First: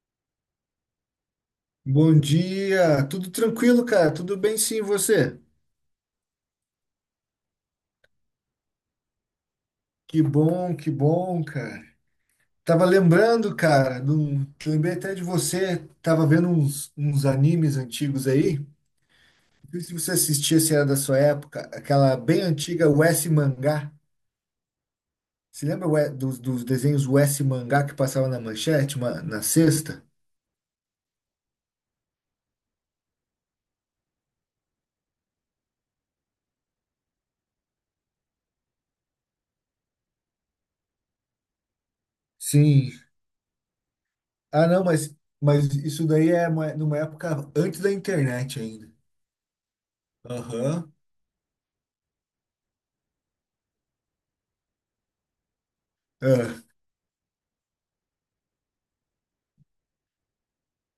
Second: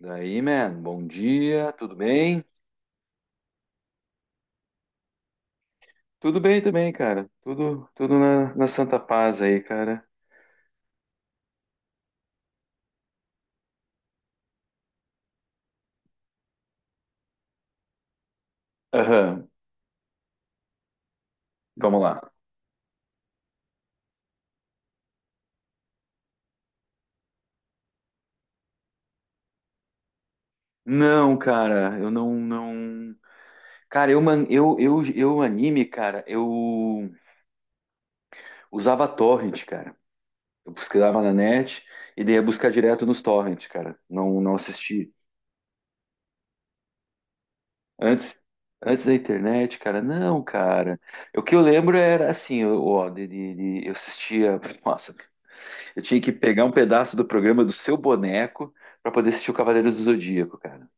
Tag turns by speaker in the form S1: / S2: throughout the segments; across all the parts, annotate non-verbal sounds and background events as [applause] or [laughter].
S1: Daí, man, bom dia, tudo
S2: Bom
S1: bem?
S2: dia, tudo tranquilo, cara? Tudo bem sim, e você?
S1: Tudo bem também, cara. Tudo na, na santa paz aí, cara.
S2: Que bom, cara. Tava lembrando, cara, lembrei até de você, tava vendo uns, animes antigos aí. Não
S1: Aham,
S2: sei se você assistia, se era da sua época,
S1: vamos
S2: aquela
S1: lá.
S2: bem antiga US Mangá. Você lembra dos, desenhos US Mangá que passava na manchete, na sexta?
S1: Não, cara, eu não, não. Cara, eu anime, cara, eu usava torrent, cara. Eu pesquisava na net e daí ia buscar
S2: Sim.
S1: direto nos torrent, cara. Não, não
S2: Ah, não,
S1: assisti.
S2: mas isso daí é numa época antes da
S1: Antes,
S2: internet ainda.
S1: antes da internet, cara, não,
S2: Aham.
S1: cara. O que eu lembro era assim, eu, ó, eu assistia. [laughs] Nossa, eu tinha que pegar
S2: É.
S1: um pedaço do programa do seu boneco para poder assistir o Cavaleiros do Zodíaco, cara.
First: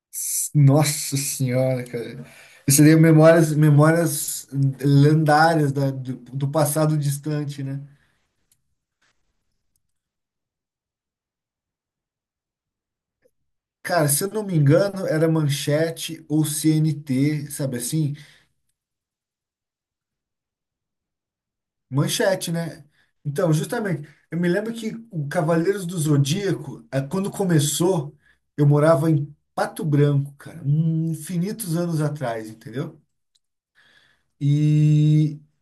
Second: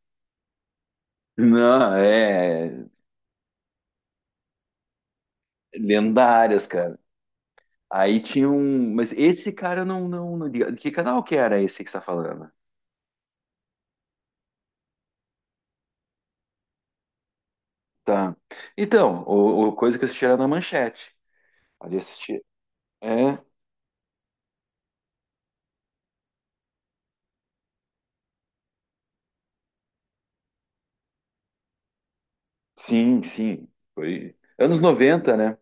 S2: Nossa senhora,
S1: Não,
S2: cara. Isso
S1: é.
S2: seria memórias lendárias do
S1: Lendárias,
S2: passado
S1: cara.
S2: distante, né?
S1: Aí tinha um. Mas esse cara eu não, não, não. Que canal que era esse que você tá falando?
S2: Cara, se eu não me engano, era Manchete ou CNT, sabe assim?
S1: Tá. Então, o coisa que eu assisti era na Manchete. Ali eu assisti.
S2: Manchete, né?
S1: É,
S2: Então, justamente, eu me lembro que o Cavaleiros do Zodíaco, quando começou, eu morava em Pato Branco, cara, infinitos anos atrás, entendeu?
S1: sim, sim. Foi. Anos 90,
S2: E
S1: né?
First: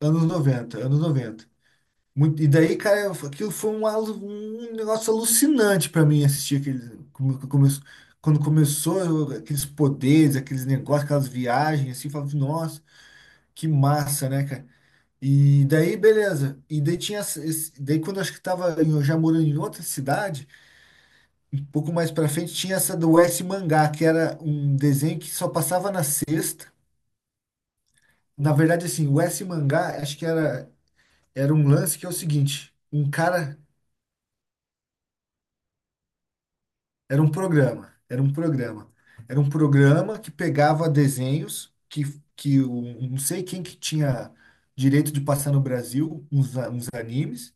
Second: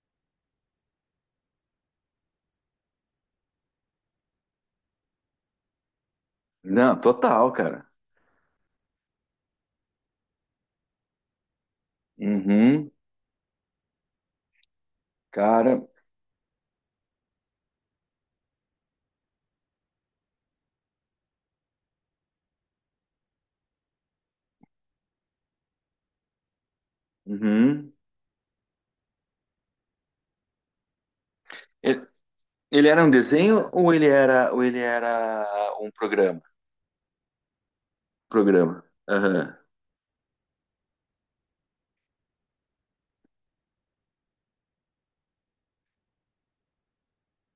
S2: anos 90, anos 90. E daí, cara, aquilo foi um negócio alucinante pra mim assistir
S1: Não,
S2: aquele,
S1: total, cara.
S2: quando começou aqueles poderes, aqueles negócios, aquelas viagens, assim, eu falava, nossa,
S1: Uhum,
S2: que massa, né, cara? E
S1: cara.
S2: daí, beleza. E daí tinha, daí quando eu acho que tava eu já morando em outra cidade, um pouco mais pra frente, tinha essa do S Mangá, que era um desenho que só passava na sexta.
S1: Uhum.
S2: Na verdade, assim, o S Mangá, acho que era, era um lance que
S1: Ele,
S2: é o seguinte,
S1: ele era um
S2: um cara.
S1: desenho ou ele era um programa?
S2: Era um programa, era um
S1: Programa.
S2: programa. Era um
S1: Aham.
S2: programa que pegava desenhos que não sei quem que tinha direito de passar no Brasil, uns animes,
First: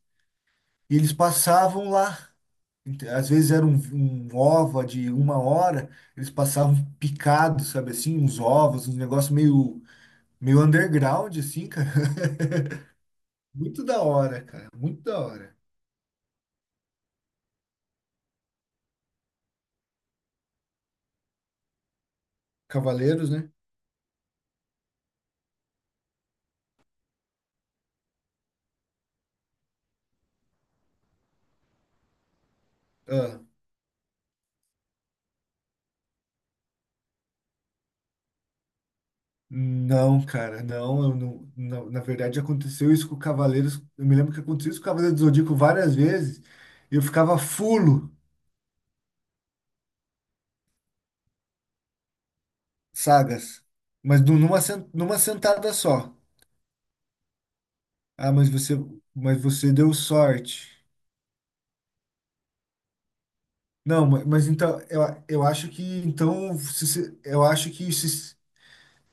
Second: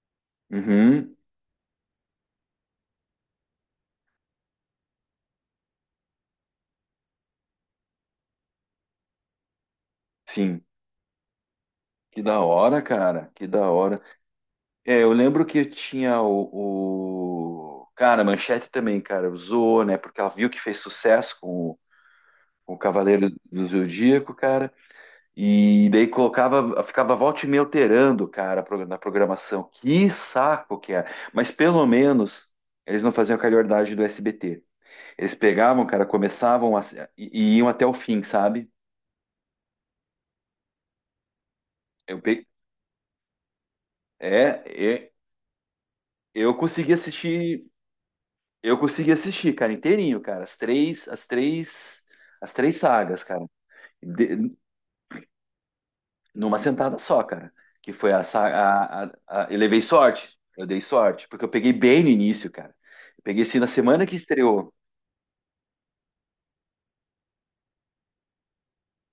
S2: e eles
S1: Uhum.
S2: passavam lá. Às vezes era um, ova de uma hora, eles passavam picados, sabe assim, uns ovos, uns negócios meio
S1: Sim.
S2: underground, assim, cara.
S1: Que
S2: [laughs]
S1: da hora, cara. Que da
S2: Muito
S1: hora.
S2: da hora, cara,
S1: É,
S2: muito
S1: eu
S2: da
S1: lembro
S2: hora.
S1: que tinha o. Cara, a Manchete também, cara, usou, né? Porque ela viu que fez sucesso com o Cavaleiro
S2: Cavaleiros, né?
S1: do Zodíaco, cara. E daí colocava, ficava volta e meia alterando, cara, na programação. Que saco que é. Mas pelo menos eles não faziam a calhordagem do SBT. Eles pegavam, cara, começavam a iam até o fim, sabe?
S2: Não, cara, não, eu não, não. Na
S1: Eu
S2: verdade,
S1: pe...
S2: aconteceu isso com o Cavaleiros. Eu me lembro que
S1: É,
S2: aconteceu isso com o
S1: é,
S2: Cavaleiros do Zodíaco várias vezes.
S1: Eu consegui
S2: E eu ficava
S1: assistir,
S2: fulo.
S1: eu consegui assistir, cara, inteirinho, cara, as três sagas, cara,
S2: Sagas, mas nu-
S1: de-
S2: numa, sen- numa sentada só.
S1: numa sentada só, cara, que foi a
S2: Ah, mas
S1: saga,
S2: você, mas
S1: eu
S2: você
S1: levei
S2: deu
S1: sorte, eu dei
S2: sorte.
S1: sorte, porque eu peguei bem no início, cara, eu peguei assim na semana
S2: Não,
S1: que
S2: mas,
S1: estreou,
S2: então eu, eu acho que então eu acho que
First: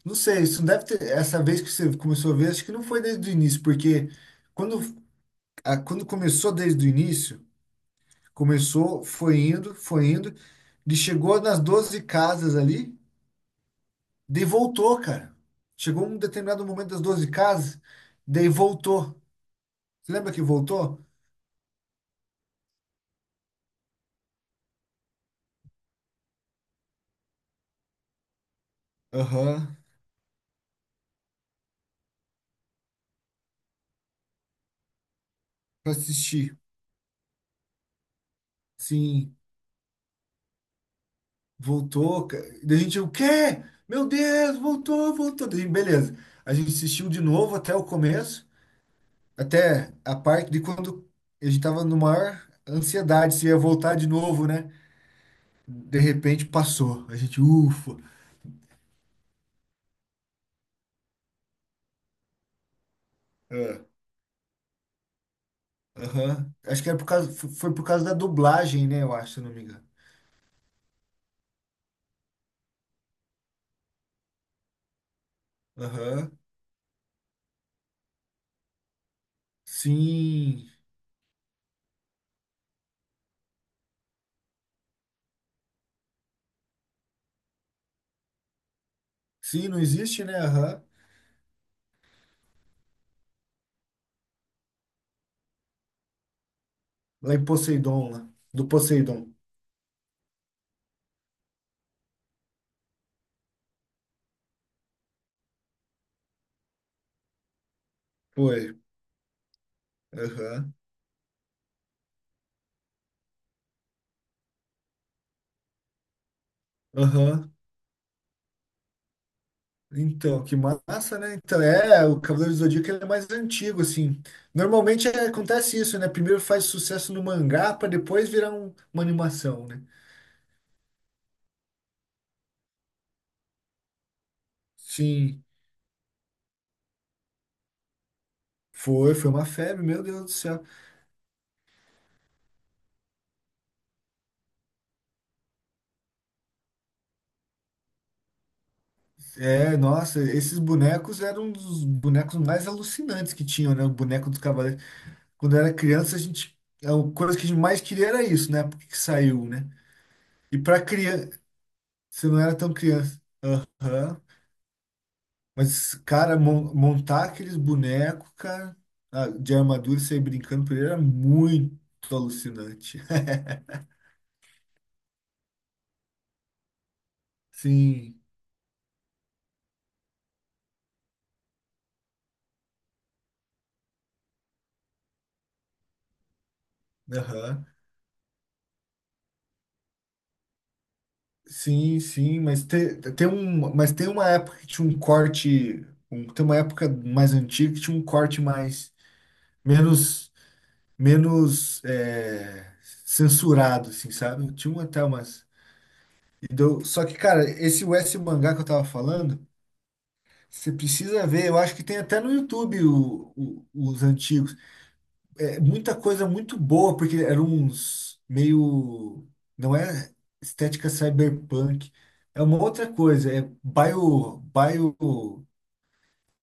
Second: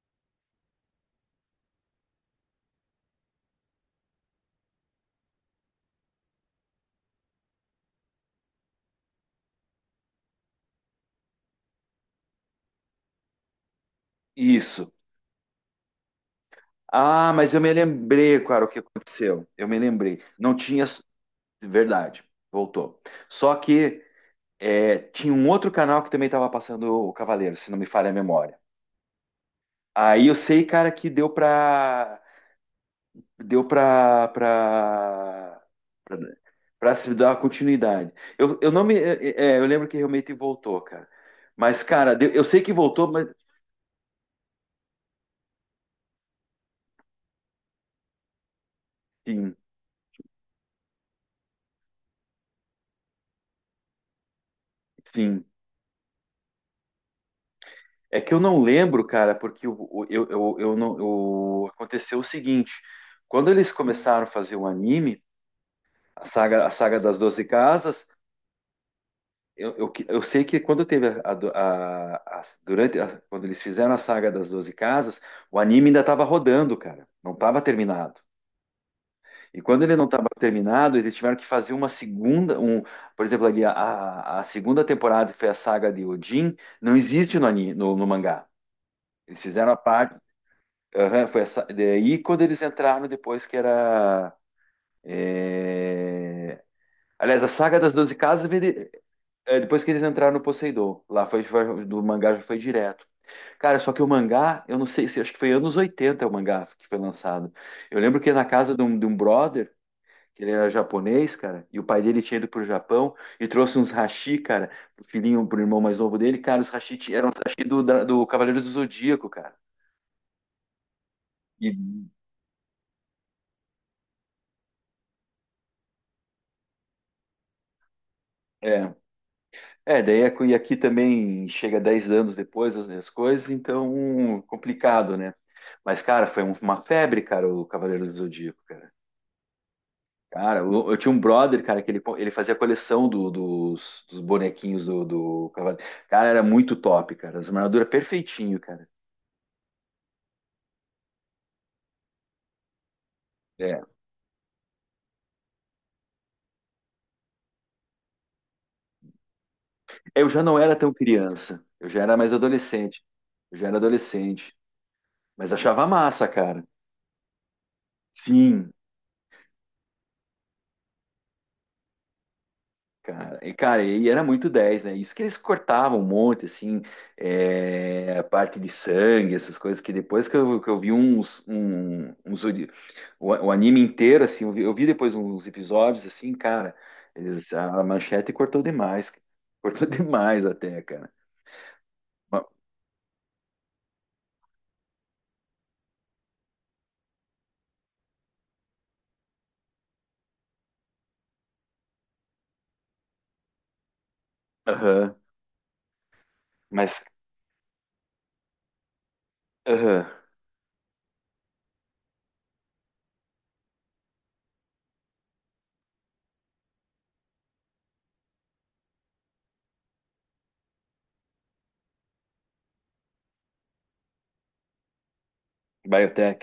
S2: não sei, isso não deve ter essa vez que você começou a ver, acho que não foi desde o início, porque quando quando começou desde o início. Começou, foi indo, foi indo. Ele chegou nas 12 casas ali, daí
S1: isso.
S2: voltou, cara. Chegou um determinado momento das 12
S1: Ah, mas eu me
S2: casas,
S1: lembrei,
S2: daí
S1: cara, o que
S2: voltou.
S1: aconteceu, eu me
S2: Você
S1: lembrei,
S2: lembra que
S1: não tinha,
S2: voltou?
S1: verdade, voltou, só que é, tinha um outro canal que também estava passando o Cavaleiro, se não me falha a memória.
S2: Aham,
S1: Aí eu sei, cara, que deu pra. Deu pra. pra.
S2: pra
S1: pra,
S2: assistir.
S1: pra se dar uma continuidade. Eu não me.
S2: Sim,
S1: É, é, Eu lembro que realmente voltou, cara. Mas, cara,
S2: voltou,
S1: eu
S2: cara.
S1: sei que
S2: Daí a gente, o
S1: voltou, mas.
S2: quê? Meu Deus, voltou, voltou. Daí, beleza. A gente assistiu de novo até o começo,
S1: Sim,
S2: até a parte de quando a gente tava no maior ansiedade se ia voltar de novo, né?
S1: sim.
S2: De repente passou. A gente, ufa.
S1: É que eu não lembro, cara, porque eu não. eu- aconteceu o seguinte: quando eles começaram a fazer o anime, a
S2: Aham.
S1: saga, a
S2: Acho que era
S1: saga
S2: por
S1: das
S2: causa,
S1: Doze
S2: foi por causa
S1: Casas.
S2: da dublagem, né? Eu acho, se eu não me engano.
S1: Eu sei que quando teve quando eles fizeram a saga das Doze Casas, o anime ainda estava
S2: Aham.
S1: rodando, cara, não estava terminado. E quando ele não estava
S2: Sim.
S1: terminado, eles tiveram que fazer uma segunda, um, por exemplo, ali a segunda temporada, que foi a saga de Odin, não existe no no mangá. Eles
S2: Sim,
S1: fizeram a
S2: não
S1: parte,
S2: existe, né? Aham.
S1: aham, foi essa, daí quando eles entraram depois que era,
S2: Lá
S1: aliás,
S2: em
S1: a saga das
S2: Poseidon,
S1: Doze
S2: lá.
S1: Casas veio
S2: Do
S1: de-,
S2: Poseidon.
S1: é, depois que eles entraram no Poseidon, lá foi, do mangá já foi direto. Cara, só que o mangá, eu não sei, se acho que foi anos 80 o mangá que foi lançado. Eu lembro que na
S2: Foi.
S1: casa de um brother, que ele era
S2: Aham.
S1: japonês, cara, e o pai dele tinha ido pro Japão e trouxe uns hashi, cara, pro filhinho, pro irmão mais novo dele, cara, os eram os
S2: Aham.
S1: hashi do Cavaleiros do Zodíaco, cara.
S2: Então, que massa, né? Então,
S1: E,
S2: é, o Cavaleiro do Zodíaco ele é mais antigo, assim. Normalmente é, acontece isso, né? Primeiro faz sucesso no mangá para depois virar
S1: é,
S2: uma animação, né?
S1: é, daí e aqui também chega 10 anos depois as, as coisas, então complicado, né?
S2: Sim.
S1: Mas, cara, foi uma febre, cara, o Cavaleiros do Zodíaco.
S2: Foi uma febre, meu Deus do
S1: Cara,
S2: céu.
S1: eu tinha um brother, cara, que ele fazia coleção dos bonequinhos do Cavaleiro. Cara, era muito top, cara. As armaduras perfeitinho, cara.
S2: É, nossa, esses bonecos eram um dos bonecos mais alucinantes que tinham,
S1: É.
S2: né? O boneco dos cavaleiros. Quando eu era criança, a gente. A coisa que a gente mais queria era isso, né? Porque que saiu, né?
S1: Eu já
S2: E
S1: não era
S2: pra
S1: tão
S2: criança.
S1: criança. Eu já era
S2: Você
S1: mais
S2: não era tão
S1: adolescente.
S2: criança.
S1: Eu já era
S2: Aham.
S1: adolescente. Mas achava
S2: Mas,
S1: massa,
S2: cara,
S1: cara.
S2: montar aqueles bonecos,
S1: Sim.
S2: cara, ah, de armadura e sair brincando por ele era muito alucinante. [laughs]
S1: Cara, e cara, e era muito dez, né? Isso que eles cortavam um monte, assim,
S2: Sim.
S1: é, a parte de sangue, essas coisas, que depois que eu vi uns, um, o anime inteiro, assim, eu vi depois uns episódios, assim, cara, eles,
S2: Aham.
S1: a Manchete cortou demais, cortou [laughs] demais até, cara.
S2: Sim, sim,
S1: Ma-
S2: mas tem, um, mas tem uma época que tinha um corte, tem uma época mais antiga que tinha um corte mais menos menos é, censurado, assim, sabe? Tinha uma, até
S1: Aham,
S2: umas. E deu,
S1: mas,
S2: só que cara, esse West Mangá que eu tava falando,
S1: aham,
S2: você precisa ver, eu acho que tem até no YouTube os antigos. É muita coisa muito boa, porque eram uns meio. Não é estética cyberpunk. É uma outra coisa. É bio. Bio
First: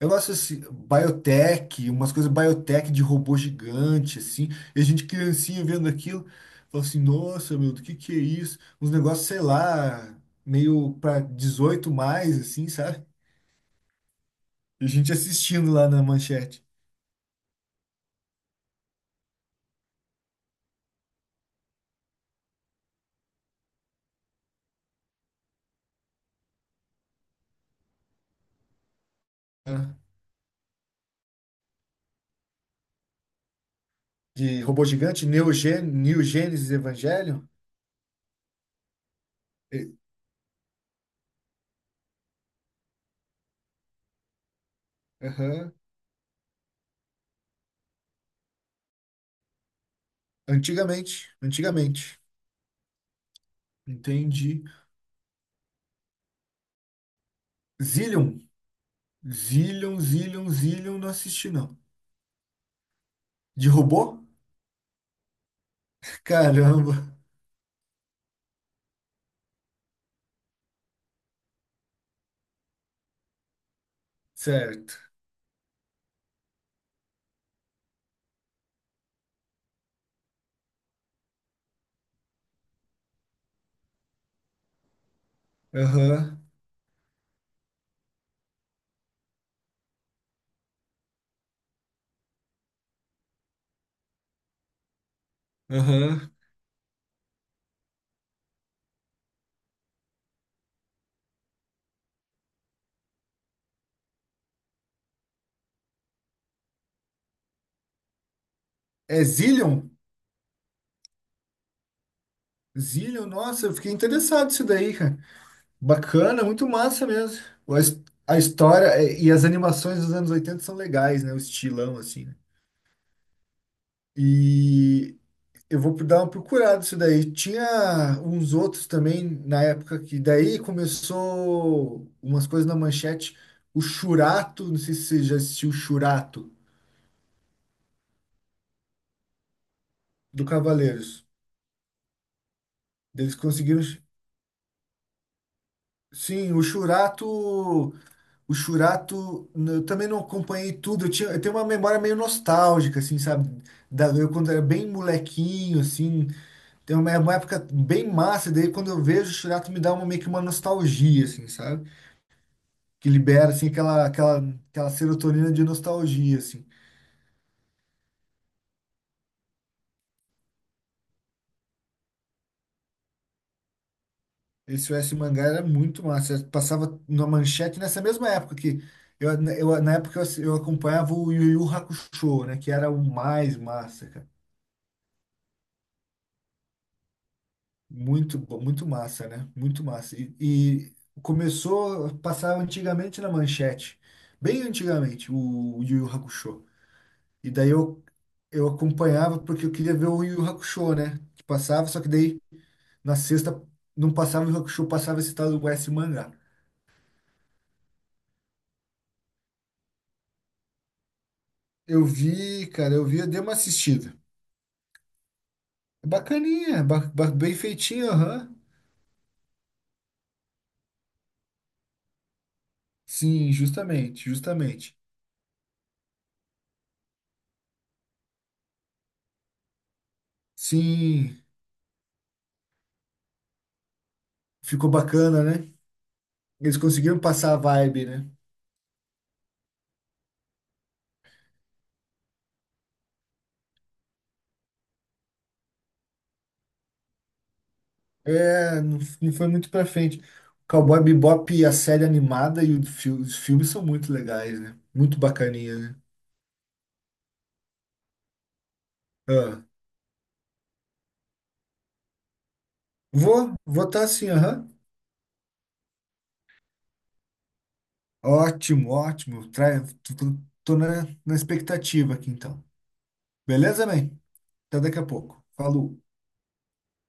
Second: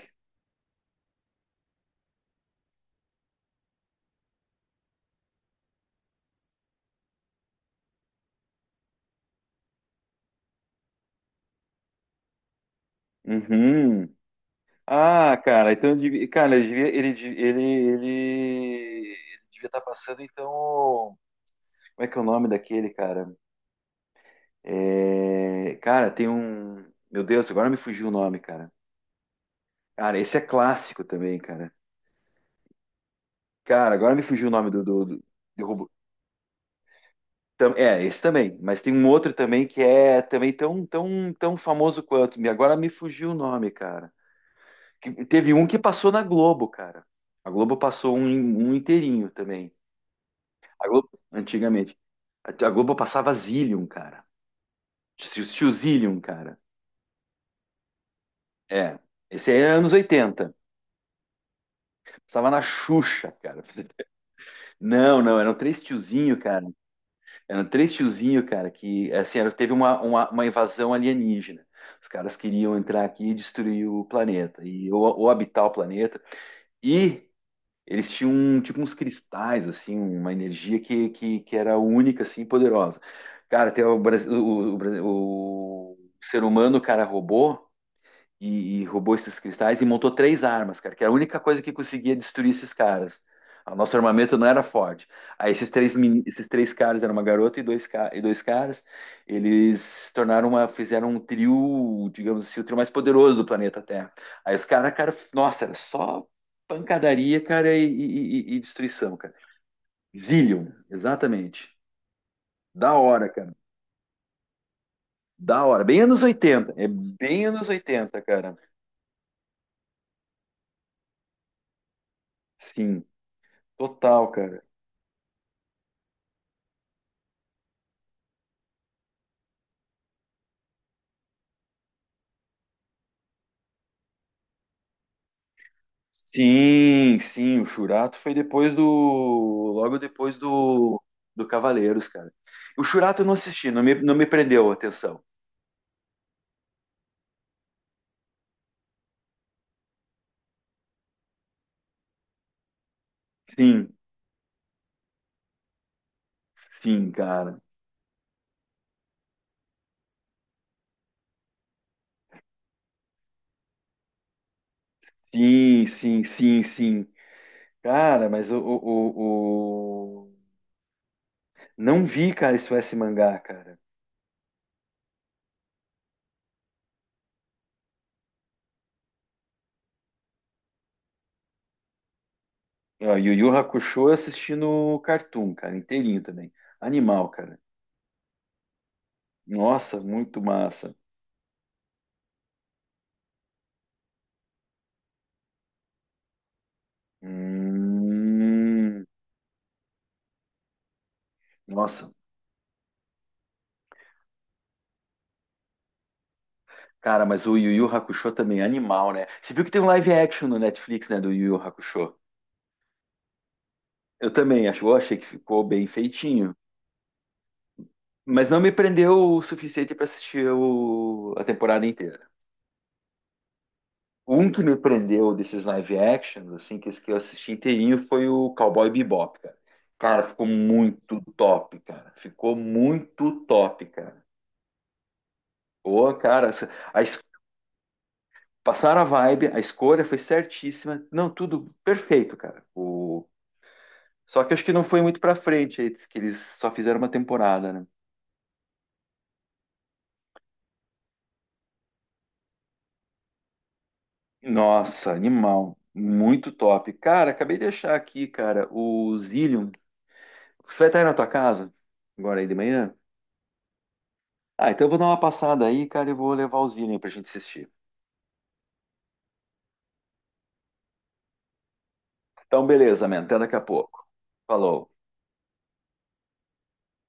S2: eu gosto assim, biotech, umas coisas biotech de robô gigante, assim. E a gente criancinha vendo aquilo, fala assim: nossa, meu, do que é isso? Uns negócios, sei lá, meio para 18 mais, assim, sabe?
S1: Uhum.
S2: E a gente
S1: Ah,
S2: assistindo
S1: cara,
S2: lá
S1: então,
S2: na
S1: cara, ele
S2: manchete.
S1: devia, ele ele devia estar passando, então. Como é que é o nome daquele, cara? É, cara, tem um. Meu Deus, agora me fugiu o nome, cara.
S2: Né?
S1: Cara, esse é clássico também, cara. Cara, agora me fugiu o
S2: De
S1: nome
S2: robô gigante, Neo
S1: do
S2: Gen-
S1: robô.
S2: neo Gênesis Evangelion.
S1: É, esse também. Mas tem um outro também que é também tão, tão, tão famoso quanto. Agora me fugiu o nome, cara. Teve um
S2: Aham.
S1: que passou na Globo, cara. A Globo passou um inteirinho também. A Globo,
S2: Antigamente,
S1: antigamente.
S2: antigamente.
S1: A Globo passava Zillion, cara.
S2: Entendi.
S1: Tio Zillion, cara.
S2: Zillion.
S1: É. Esse aí é anos
S2: Zillion, Zillion,
S1: oitenta.
S2: Zillion, não assisti, não.
S1: Passava na Xuxa, cara.
S2: De
S1: [laughs]
S2: robô?
S1: Não, não, eram três tiozinho, cara.
S2: Caramba.
S1: Eram três tiozinho, cara, que, assim, teve uma invasão alienígena. Os caras queriam entrar aqui e destruir o planeta, e,
S2: Certo.
S1: ou habitar o planeta. E eles tinham, tipo, uns cristais, assim, uma energia que era única, assim, e poderosa. Cara, tem o, Brasi- o
S2: Aham,
S1: ser humano, cara, robô, e roubou esses cristais e montou três armas, cara, que era a única coisa que conseguia destruir esses caras. O nosso armamento não era forte. Aí
S2: aham.
S1: esses três caras, era uma garota e dois caras, eles se tornaram uma, fizeram um trio, digamos assim, o trio mais poderoso do planeta Terra. Aí os caras, cara, nossa, era só pancadaria, cara, e destruição,
S2: É
S1: cara.
S2: Zillion?
S1: Zillion, exatamente. Da
S2: Zillion,
S1: hora, cara.
S2: nossa, eu fiquei interessado nisso daí, cara.
S1: Da hora. Bem anos
S2: Bacana, muito
S1: oitenta. É
S2: massa mesmo.
S1: bem anos
S2: A his-
S1: 80,
S2: a
S1: cara.
S2: história e as animações dos anos 80 são legais, né? O estilão, assim, né?
S1: Sim, total, cara.
S2: E eu vou dar uma procurada isso daí. Tinha uns outros também na época que daí começou umas coisas na manchete. O Churato, não sei se você já assistiu o Churato
S1: Sim, sim, o Churato foi depois do, logo depois
S2: do
S1: do,
S2: Cavaleiros.
S1: do Cavaleiros, cara. O Churato eu não
S2: Eles
S1: assisti,
S2: conseguiram.
S1: não me, não me prendeu a atenção.
S2: Sim, o Churato. O Churato. Eu também não acompanhei tudo. Eu tinha, eu tenho uma memória meio nostálgica, assim, sabe?
S1: Sim,
S2: Da, eu quando era bem molequinho, assim. Tem
S1: sim,
S2: uma,
S1: cara.
S2: época bem massa. Daí quando eu vejo o Churato me dá uma, meio que uma nostalgia, assim, sabe? Que libera assim aquela serotonina de
S1: Sim, sim,
S2: nostalgia
S1: sim,
S2: assim.
S1: sim. Cara, mas não vi, cara, isso, esse mangá, cara.
S2: Esse US Mangá era muito massa, passava na manchete nessa mesma época que eu, eu acompanhava o Yu Yu Hakusho, né, que era o
S1: Ó, Yu Yu
S2: mais
S1: Hakusho
S2: massa,
S1: eu
S2: cara.
S1: assisti no Cartoon, cara, inteirinho também. Animal, cara.
S2: Muito massa, né? Muito
S1: Nossa,
S2: massa. E,
S1: muito massa.
S2: e começou a passar antigamente na manchete, bem antigamente o Yu Yu Hakusho. E daí eu
S1: Hum,
S2: acompanhava porque eu queria ver o Yu Yu Hakusho, né? Que passava, só que
S1: Nossa,
S2: daí na sexta não passava o Hakusho, passava esse tal do S mangá.
S1: cara, mas o Yu Yu Hakusho também é animal, né? Você viu que tem um live action no Netflix, né, do Yu Yu
S2: Eu
S1: Hakusho?
S2: vi, cara, eu vi, eu dei uma assistida.
S1: Eu também acho, eu achei que ficou bem
S2: É
S1: feitinho,
S2: bacaninha, bem feitinho,
S1: mas
S2: aham.
S1: não me prendeu o suficiente para assistir a temporada inteira.
S2: Sim, justamente,
S1: Um que me
S2: justamente.
S1: prendeu desses live actions, assim, que eu assisti inteirinho, foi o Cowboy Bebop, cara. Cara, ficou muito
S2: Sim,
S1: top, cara. Ficou muito top, cara.
S2: ficou bacana, né?
S1: Pô, cara,
S2: Eles conseguiram passar a vibe, né?
S1: passaram a vibe, a escolha foi certíssima. Não, tudo perfeito, cara. O Só que acho que não foi muito pra frente, aí, que eles só fizeram uma temporada, né?
S2: É, não, não foi muito pra frente. Cowboy Bebop, e a série animada e os filmes são muito legais, né?
S1: Nossa,
S2: Muito
S1: animal.
S2: bacaninha, né?
S1: Muito top. Cara, acabei de achar aqui, cara, o
S2: Ah,
S1: Zillion. Você vai estar aí na tua casa? Agora aí de manhã?
S2: vou estar assim, aham.
S1: Ah, então eu vou dar uma passada aí, cara, e vou levar o Zillion pra gente assistir.
S2: Ótimo, ótimo. Tô na expectativa aqui então.
S1: Então, beleza, man. Até daqui a
S2: Beleza,
S1: pouco.
S2: man? Até
S1: Falou.
S2: daqui a pouco. Falou.